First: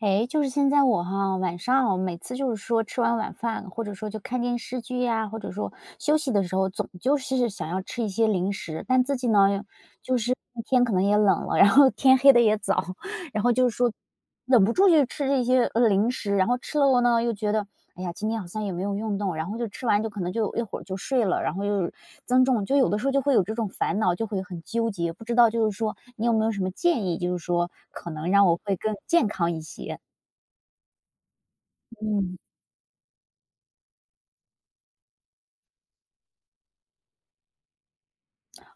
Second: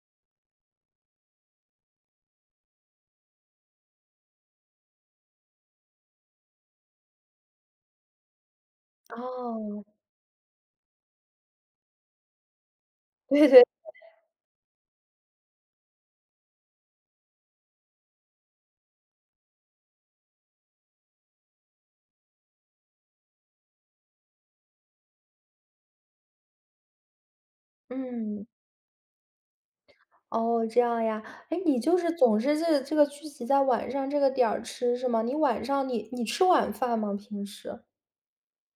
哎，就是现在我哈，晚上我每次就是说吃完晚饭，或者说就看电视剧呀，或者说休息的时候，总就是想要吃一些零食，但自己呢，哦，就是天可能也冷了，然后天黑的也早，然对后对，就是说忍不住去吃这些零食，然后吃了呢又觉得，哎呀，今天好像也没有运动，然后就吃完就可能就一会儿就睡了，然后又增重，就有的时候就会有这种烦恼，就会很纠结，不知道就是说你有没有什么建议，就是说可能嗯，让我会更健康一些？哦，这样呀。哎，你就是总嗯。是这个聚集在晚上这个点儿吃是吗？你晚上你吃晚饭吗？平时？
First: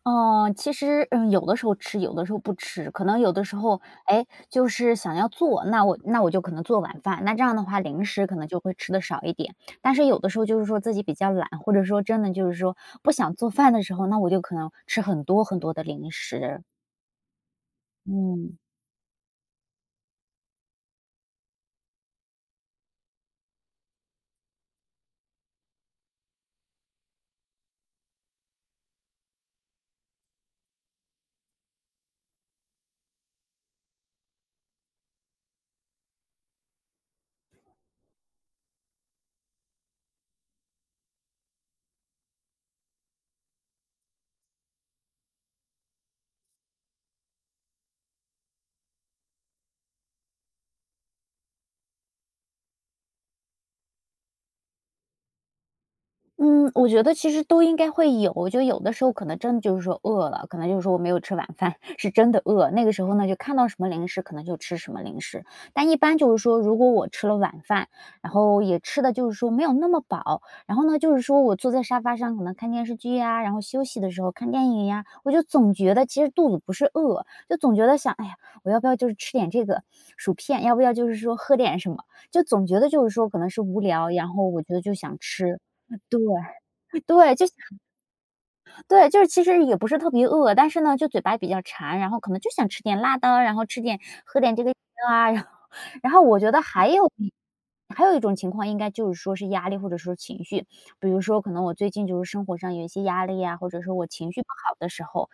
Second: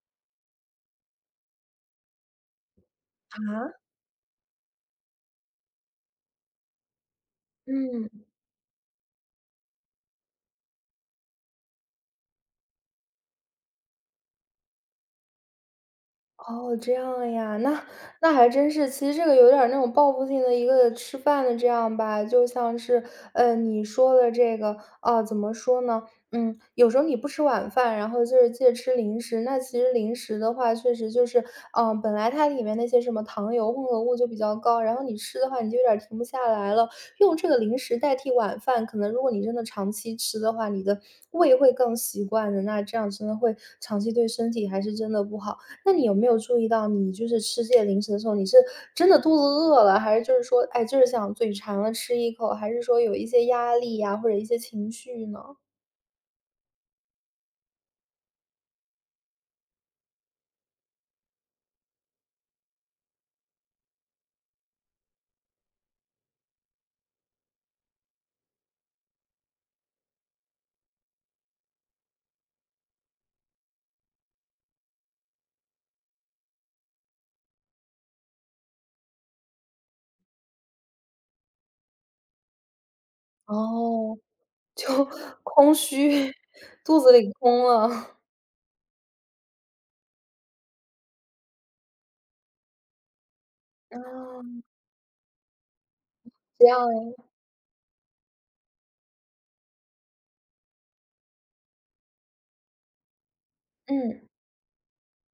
哦，其实，嗯，有的时候吃，有的时候不吃，可能有的时啊？候，哎，就是想要做，那我就可能做晚饭，那这样的话零嗯。食可能就会吃的少一点。但是有的时候就是说自己比较懒，或者说真的就是说不想做饭的时候，那我就可能吃很多很多的零食。哦，这样呀。那那还嗯。真是，其实这个有点儿那种报复性的一个吃饭的这样吧，就像是，你说的这个，啊，怎么说呢？嗯，有时候你不吃晚饭，然后就是借吃零食，那其实零食的话，确实就是，本来它里面那些什么糖油混合物就比较高，然后你吃的话，你就有点儿停不下来了。用这个零食代替晚饭，可能如果你真的长期吃的话，你的胃会更习惯的，那这样真的会长期对身体还是真的不好。那你有没有注意到，你就是吃这些零食的时候，你是真的肚子饿了，还是就是说，哎，就是想嘴馋了吃一口，还是说有一些压力呀，或者一些情绪呢？嗯，我觉得其实都应该会有，就有的时候可能真的就是说饿了，可能就是说我没有吃晚饭，是真的饿。那个时候呢，就看到什么零食可能就吃什么零食。但一般就是说，如果我吃了晚饭，然后也吃的就是说没有那么饱，然后呢，就是说我坐在沙发上可能看电视剧呀，然后休息的时候看电影呀，我就总觉得其实肚子不是饿，就总觉得想，哎呀，我要不要就是吃点这个薯片，要不要就是说喝点什么，就总觉得就是说可能是无聊，哦，然后我觉得就 就想 吃，空对。虚，肚子里对，就空了。对，就是其实也不是特别饿，但是呢，就嘴巴比较馋，然后可能就想吃点辣的，然后吃啊，点 喝点这个饮料啊，然后我觉得这样呀，还有一种情况应该就是说是压力或者说情绪，比如说可能我最近就是生活上有一些压力呀，或者说我嗯，情绪不好的时候，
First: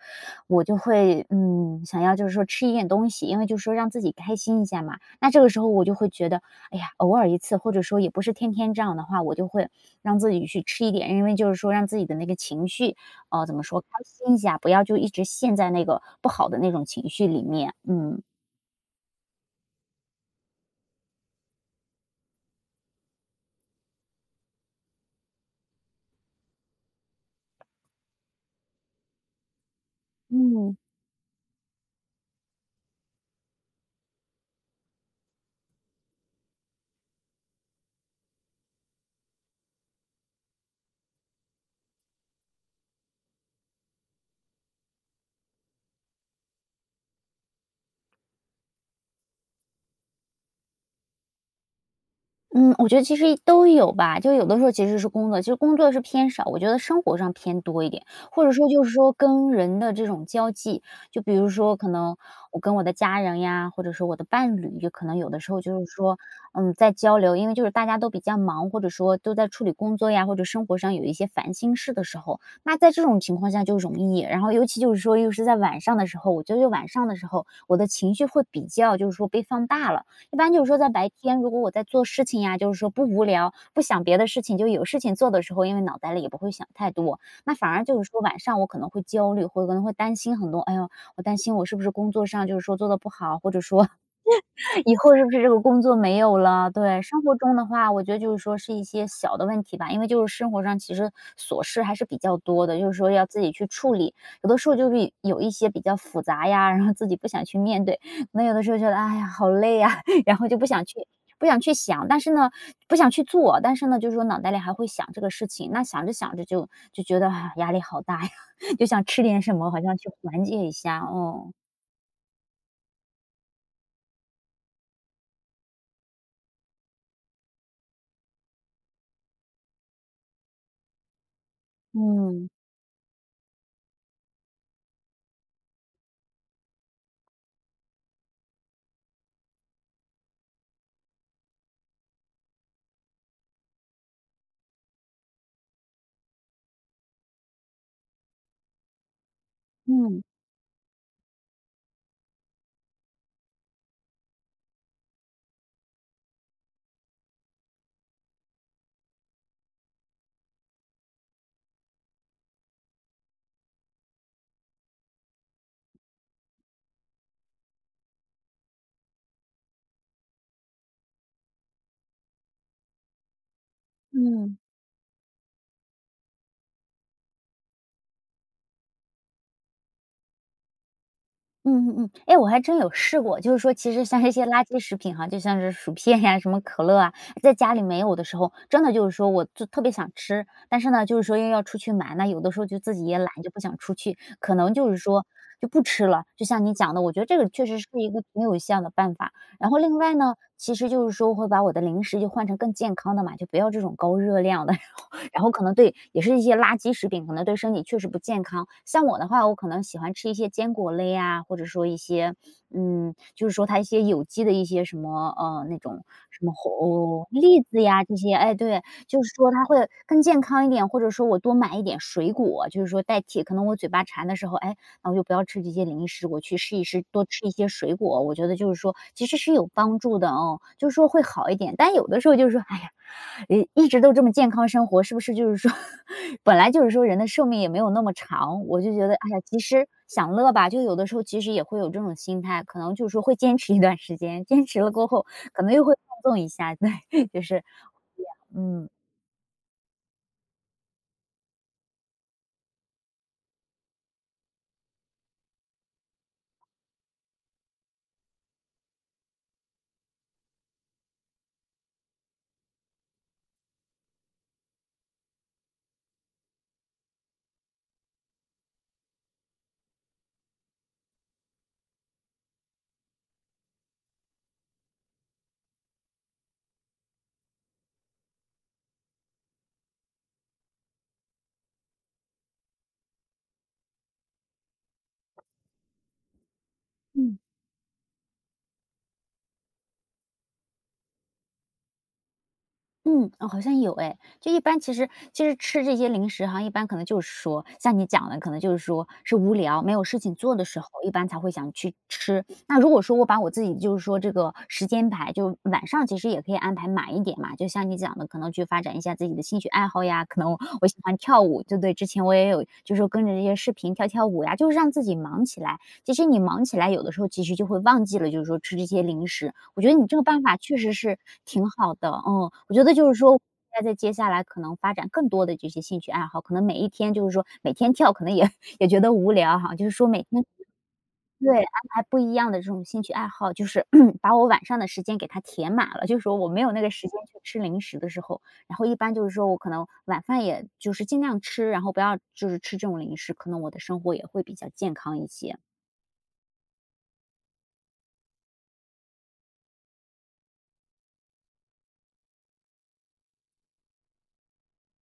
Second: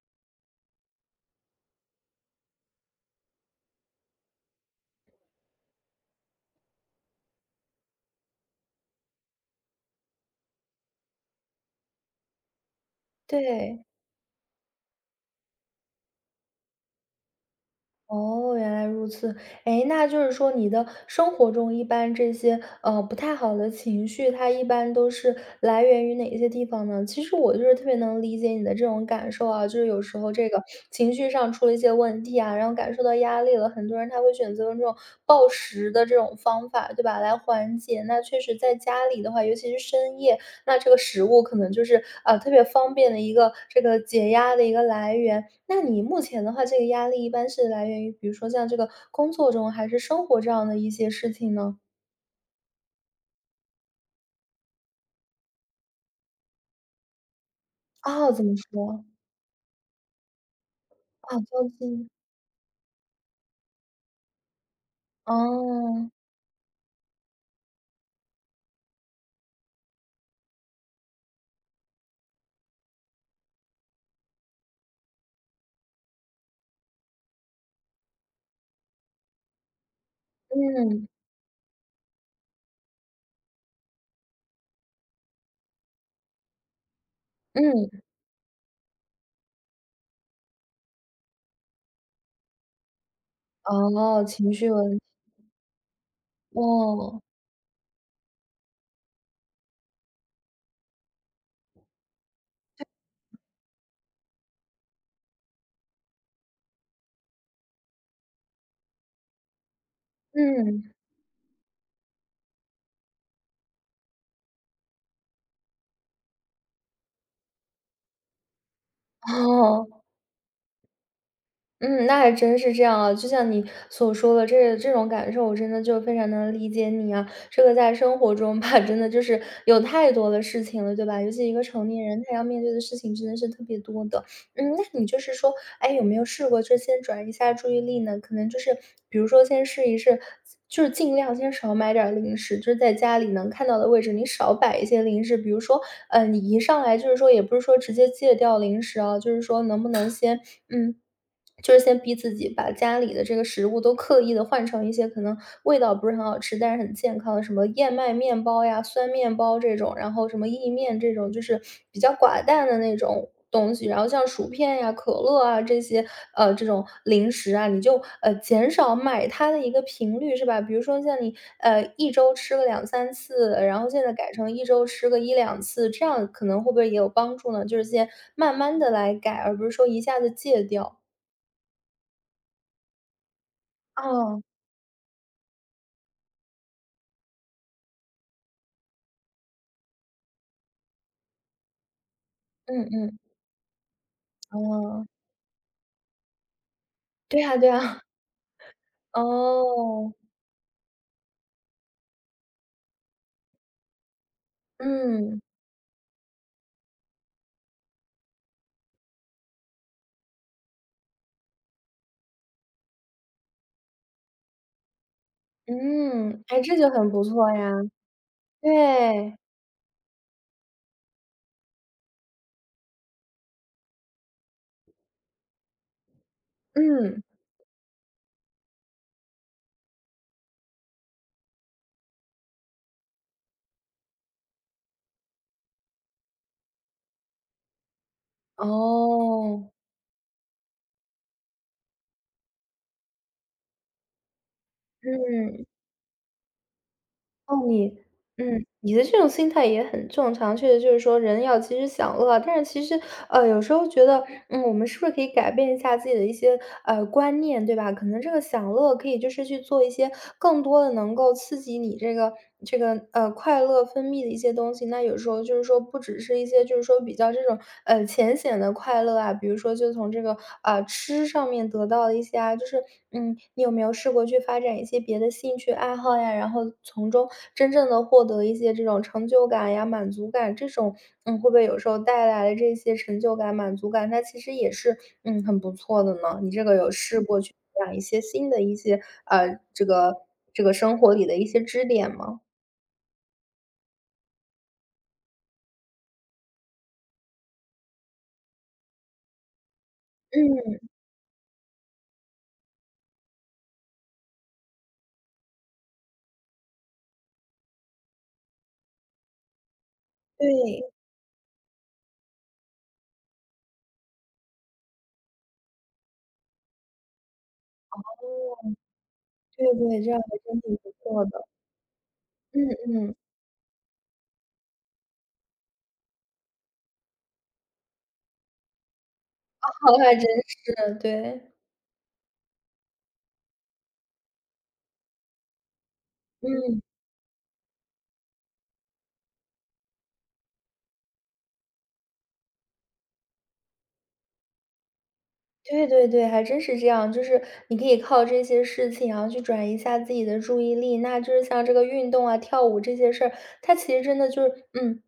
我就会，想要就是说吃一点东西，因为就是说让自己开心一下嘛。那这个时候我就会觉得，哎呀，偶尔一次，或者说也不是天天这样的话，我就会让自己去吃一点，因为就是说让自己的那个情绪哦，怎么说，对。开心一下，不要就一直陷在那个不好的那种情绪里面，嗯。哦，原来如此。哎，那就是说你的生活中一般这些，不太好的情绪，它一般都是来源于哪些地方呢？其实我就是特别能理解你的这种感受啊，就是有时候这个嗯。情绪上出了一些问题啊，然后感受到压力了，很多人他会选择用这种暴食的这种方法，对吧，来缓解。那确实在家里的话，尤其是深夜，那这个食物可能就是，特别方便的一个这个解压的一个来源。那你目前的话，这个压力一般是来源于比如说像这个工作中还是生活这样的一些事情呢？嗯，我觉得其实都有吧，就有的时候其实是工作，其实工作是偏少，我觉得生活上偏多一点，啊，怎或者么说就是说？说跟人的这种交际，就比啊，如交说可际。能我跟我的家人呀，或者说我的伴侣，就可能有的时候就是哦，说，在交流，因为就是大家都比较忙，或者说都在处理工作呀，或者生活上有一些烦心事的时候，那在这种情况下就容易，然后尤其就是说又是在晚上的时候，我觉得就晚上的时候，我的情绪会比较就是说被放大了。一般就是说在嗯，白天，如果我在做事情呀，就是说不无聊，不想别的事情，就有事情做的时候，因为脑袋里也不会想太多，那反而嗯，就是说晚上我可能会焦虑，或者可能会担心很多，哎呦，我担心我是不是工作上就是说做的不好，或者说哦，情绪问以题，后是不是这个工作没有了？对，哦，生活中的话，我觉得就是说是一些小的问题吧，因为就是生活上其实琐事还是比较多的，就是说要自己去处理。有的时候就是有一些比较复杂呀，然后自己不想去面对，可能有的时候觉得哎呀好累呀，然后就嗯，不想去想，但是呢，不想去做，但是呢，就是说脑袋里还会想这个事情，那想着想着就觉得啊压力好大呀，就想吃点什么，好哦。像去缓解一下哦。嗯，那还真是这样啊，就像你所说的，这种感受，我真的就非常能理解你啊。这个在生活中吧，真的就是有太多的事情了，对吧？尤其一个成年人，他要嗯面对的事情真的是特别多的。嗯，那你就是说，哎，有没有试过就先转移一下注意力呢？可能就是比如说先试一试，就是尽量先少买点儿零食，就是在家里能看到的位置，你少摆一些零食。比如说，嗯，你一上来就是说，也不是说直接戒掉零食啊，就是说能不能嗯先嗯。就是先逼自己把家里的这个食物都刻意的换成一些可能味道不是很好吃，但是很健康的，什么燕麦面包呀、酸面包这种，然后什么意面这种，就是比较寡淡的那种东西。然后像薯片呀、可乐啊这些，这种零食啊，你就，减少买它的一个频率，是吧？比如说像你，一周吃个两三次，然后现在改成嗯。一周吃个一两次，这样可能会不会也有帮助呢？就是先慢慢的来改，而不是说一下子戒掉。嗯,哎，我还真有试过，就是说其实像这哦，些垃圾食品哈，就像是薯片呀、什么可乐啊，在家里没有的时候，真的就是说我就特别想吃，但是呢，就是说又要出去买，那有的时候就嗯自己嗯，也懒，就不想出去，可能就是哦，说就不吃了。就像你讲的，我觉得这对个呀确对实是呀，一个挺有效的 办法。然后另哦，外呢，其实就是说会把我的零食就换成更健康的嘛，就不要这种高热量的，嗯，然后可能对也是一些垃圾食品，可能对身体确实不健康。像我的话，我可能喜欢吃一些坚果类啊，或者说一些，就是说它一些有机的一些什么，那种嗯，什么哎，这就很不红错栗呀，子呀这些，哎，对，就是对，说它会更健康一点，或者说我多买一点水果，就是说代替可能我嘴巴馋的时候，哎，那我就不要吃这些零食，我去试一试嗯，多吃一些水果，我觉得就是说其实是有帮助的哦，就是说会好一点。但有的时候就是说，哎呀，一直都这么健康生活，是不是就是说，本来就是说人的寿命也没有那么长，我就觉得，哎呀，其哦，实享乐吧。就有的时候其实也会有这种心态，可能就是说会坚持一段时间，坚持了过后，可嗯。能又会放纵一下，对，就哦，是，你嗯，嗯。你的这种心态也很正常，确实就是说人要及时享乐，但是其实，有时候觉得，嗯，我们是不是可以改变一下自己的一些观念，对吧？可能这个享乐可以就是去做一些更多的能够刺激你这个这个快乐分泌的一些东西。那有时候就是说不只是一些就是说比较这种浅显的快乐啊，比如说就从这个啊，吃上面得到了一些啊，就是嗯，你有没有试过去发展一些别的兴趣爱好呀？然后从中真正的获得一些这种成就感呀、满足感，这种嗯，会不会有时候带来的这些成就感、满足感，它其实也是嗯很不错的呢？你这个有试嗯过去培养一些新的一些这个这个生活里的一些支点吗？嗯，哦，好像有哎，就一般其实吃这些零食哈，一般可能就是说，像你讲的，可能就是说是无聊没有事情做的嗯，时候，一般才会想去吃。那如果说我把我自己就是说这个时间排，就晚上其实也可以安排满一点嘛，就像你讲的，可能去发展一下自己的兴趣爱好呀，可对，能我对我喜欢跳舞，对不对？之前我也有就是说跟着这些视频跳跳舞呀，就是让自己忙起来。其实你忙起来，有的时候其实就会忘记了，就是说哦，吃这些零食，对我觉得对，你这这样个还办法真挺确不实是错的，挺好的，嗯，嗯我觉得就嗯。是说，在接下来可能发展更多的这些兴趣爱好，可能每一天就是说每天跳可能也 也觉得无聊哈，就是好，说还真每天是，对，对，安排不一样的这种兴趣爱好，就是 把我晚上的时间给它填满了，就是说我没有嗯。那个时间去吃零食的时候，然后一般就是说我可能晚饭也就是尽量吃，然后不要就是吃这种零食，可能我的生活也会比较健康一些。对对对，还真是这样。就是你可以靠这些事情，然后去转移一下自己的注意力。那就是像这个运动啊、跳舞这些事儿，它其实真的就是，嗯，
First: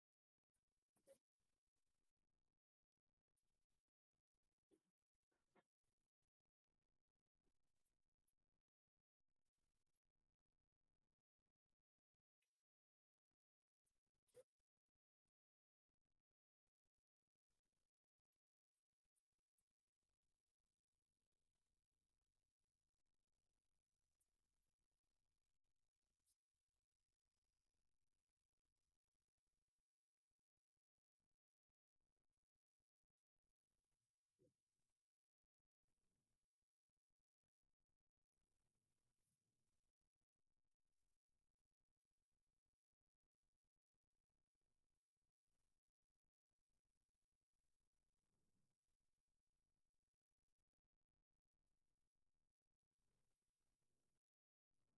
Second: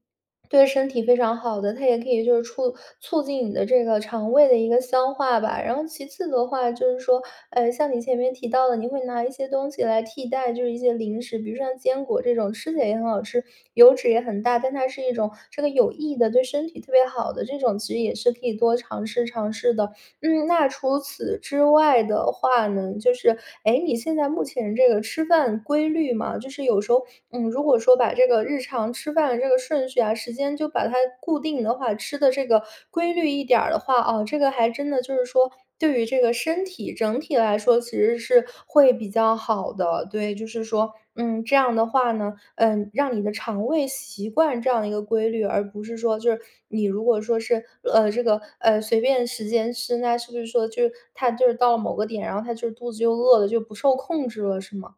对身体非常好的。它也可以就是促进你的这个肠胃的一个消化吧。然后其次的话，就是说，像你前面提到的，你会拿一些东西来替代，就是一些零食，比如像坚果这种，吃起来也很好吃，油脂也很大，但它是一种这个有益的、对身体特别好的这种，其实也是可以多尝试尝试的。嗯，那除此之外的话呢，就是，哎，你现在目前这个吃饭规律嘛，就是有时候，嗯，如果说把这个日常吃饭的这个顺序啊、时间就把它固定的话，吃的这个规律一点儿的话，哦，这个还真的就是说，对于这个身体整体来说，其实是会比较好的。对，就是说，嗯，这样的话呢，嗯，让你的肠胃习惯这样一个规律，而不是说就是你如果说是这个随便时间吃，那是不是说就是它就是到了某个点，然后它就是肚子又饿了，就不受控制了，是吗？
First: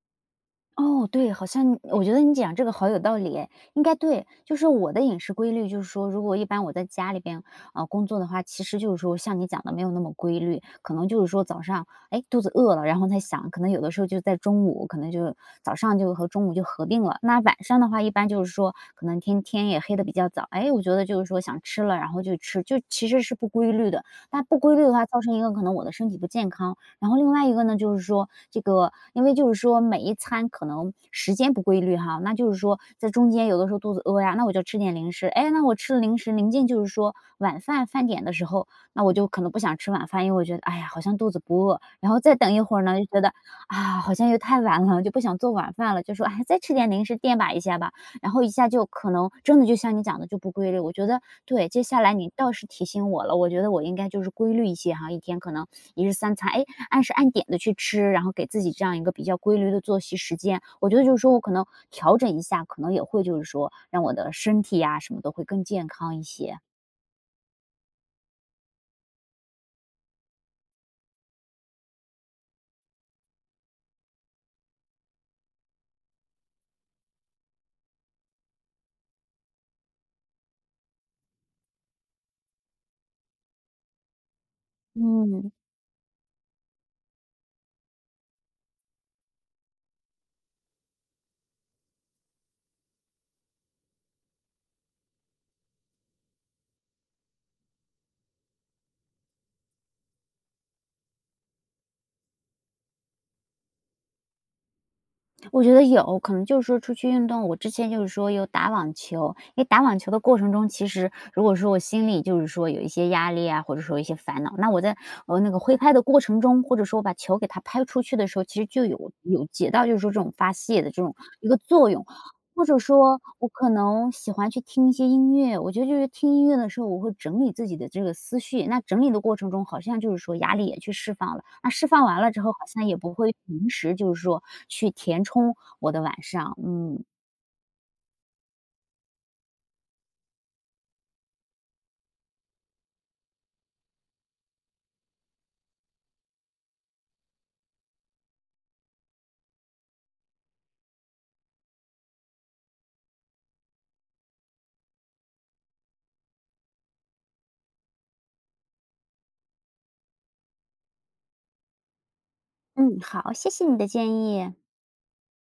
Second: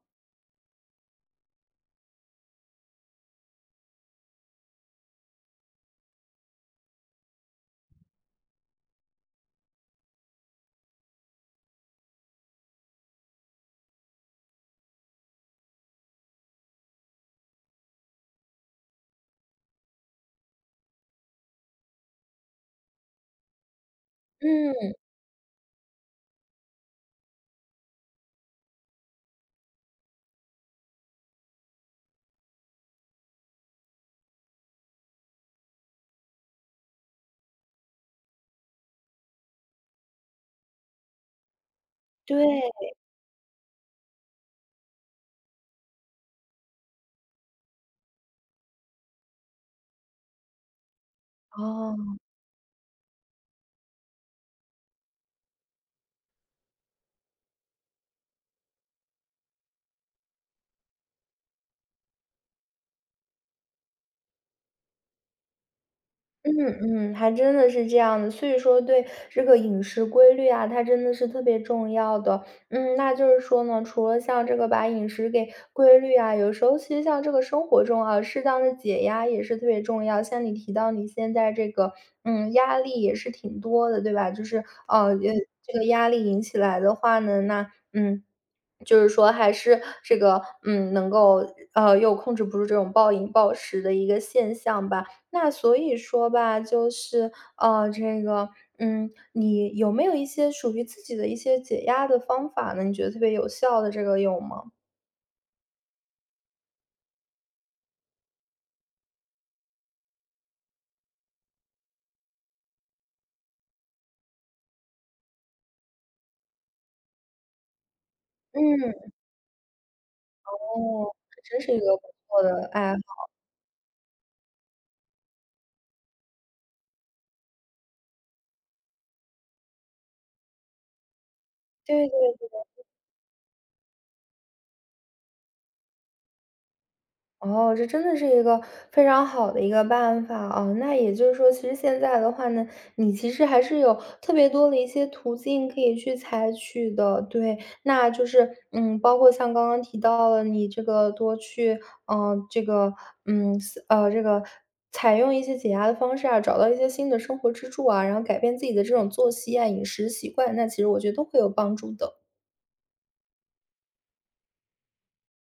哦，对，好像我觉得你讲这个好有道理诶，应该对。就是我的饮食规律，就是说，如果一般我在家里边工作的话，其实就是说像你讲的没有那么规律，可能就是说早上哎肚子饿了，然后才想，可能有的时候就在中午，可能就早上就和中午就合并了。那晚上的话，一般就是说可能天天也黑的比较早，哎，我觉得就是说想吃了，然后就吃，就其实是不规律的。那不规律的嗯，话，造成一个可能我的身体不健康，然后另外一个呢，就是说这个，因为就是说每一餐可能时间不规律哈，那就是说在中间有的时候肚子饿呀，那我就吃点零食。哎，那我吃了零食，临近就是说晚饭饭点的时候，那我就可能不想吃晚饭，因为我觉得哎呀，好像肚子不饿。然后再等一会儿对。呢，就觉得啊，好像又太晚了，就不想做晚饭了，就说哎，再吃点零食垫吧一下吧。然后一下就可能真的就像你讲的就不规律。我觉得对，接下来哦。你倒是提醒我了，我觉得我应该就是规律一些哈，一天可能一日三餐，哎，按时按点的去吃，然后给自己这样一个比较规律的作息时间。我觉得就是说我可能调整一下，可能也会就是说让我的身体呀什么的会更健康一些。嗯嗯，还真的是这样的，所以说对这个饮食规律啊，它真的是特别重要的。嗯，那就是说呢，除了像这个把饮食给规律啊，有时候其实像这个生活中啊，适当的解压也是特别重要。像你提到你现在这个，嗯，压力也是挺多的，对吧？就是嗯，这个压力引起来的话呢，那嗯。就是说，还是这个，嗯，能够，又控制不住这种暴饮暴食的一个现象吧。那所以说吧，就是，这个，嗯，你有没有一些属于自己的一些解压的方法呢？你觉得特别有效的，这个有吗？我觉得有，可能就是说出去运动，我之前就是说有打网球，因为打网球的过程中，其实如果说我心里就是说有一些压力啊，或者说一些烦恼，那我在那个挥拍的过程中，或者说我把球给它拍出去的时候，其实就嗯，有起到就是说这种发泄的这哦，种这一个真是一作个不用。错或的者爱好。说我可能喜欢去听一些音乐，我觉得就是听音乐的时候，我会整理自己的这个思绪。那整理的过程中，好像就是说压力也去释放了，那释放对完了之对。后，好像也不会临时就是说去填充我的晚上，嗯。哦，这真的是一个非常好的一个办法啊！那也就是说，其实现在的话呢，你其实还是有特别多的一些途径可以去采取的，对。那就是，嗯，包括像刚刚提到了，你这个多去，这个，嗯，这个采用一些解压的方式啊，找到一些新的生活支柱啊，然后改变自己的这种作息啊、饮食习惯，那其实我觉得都会有帮助的。嗯，好，谢谢你的建议。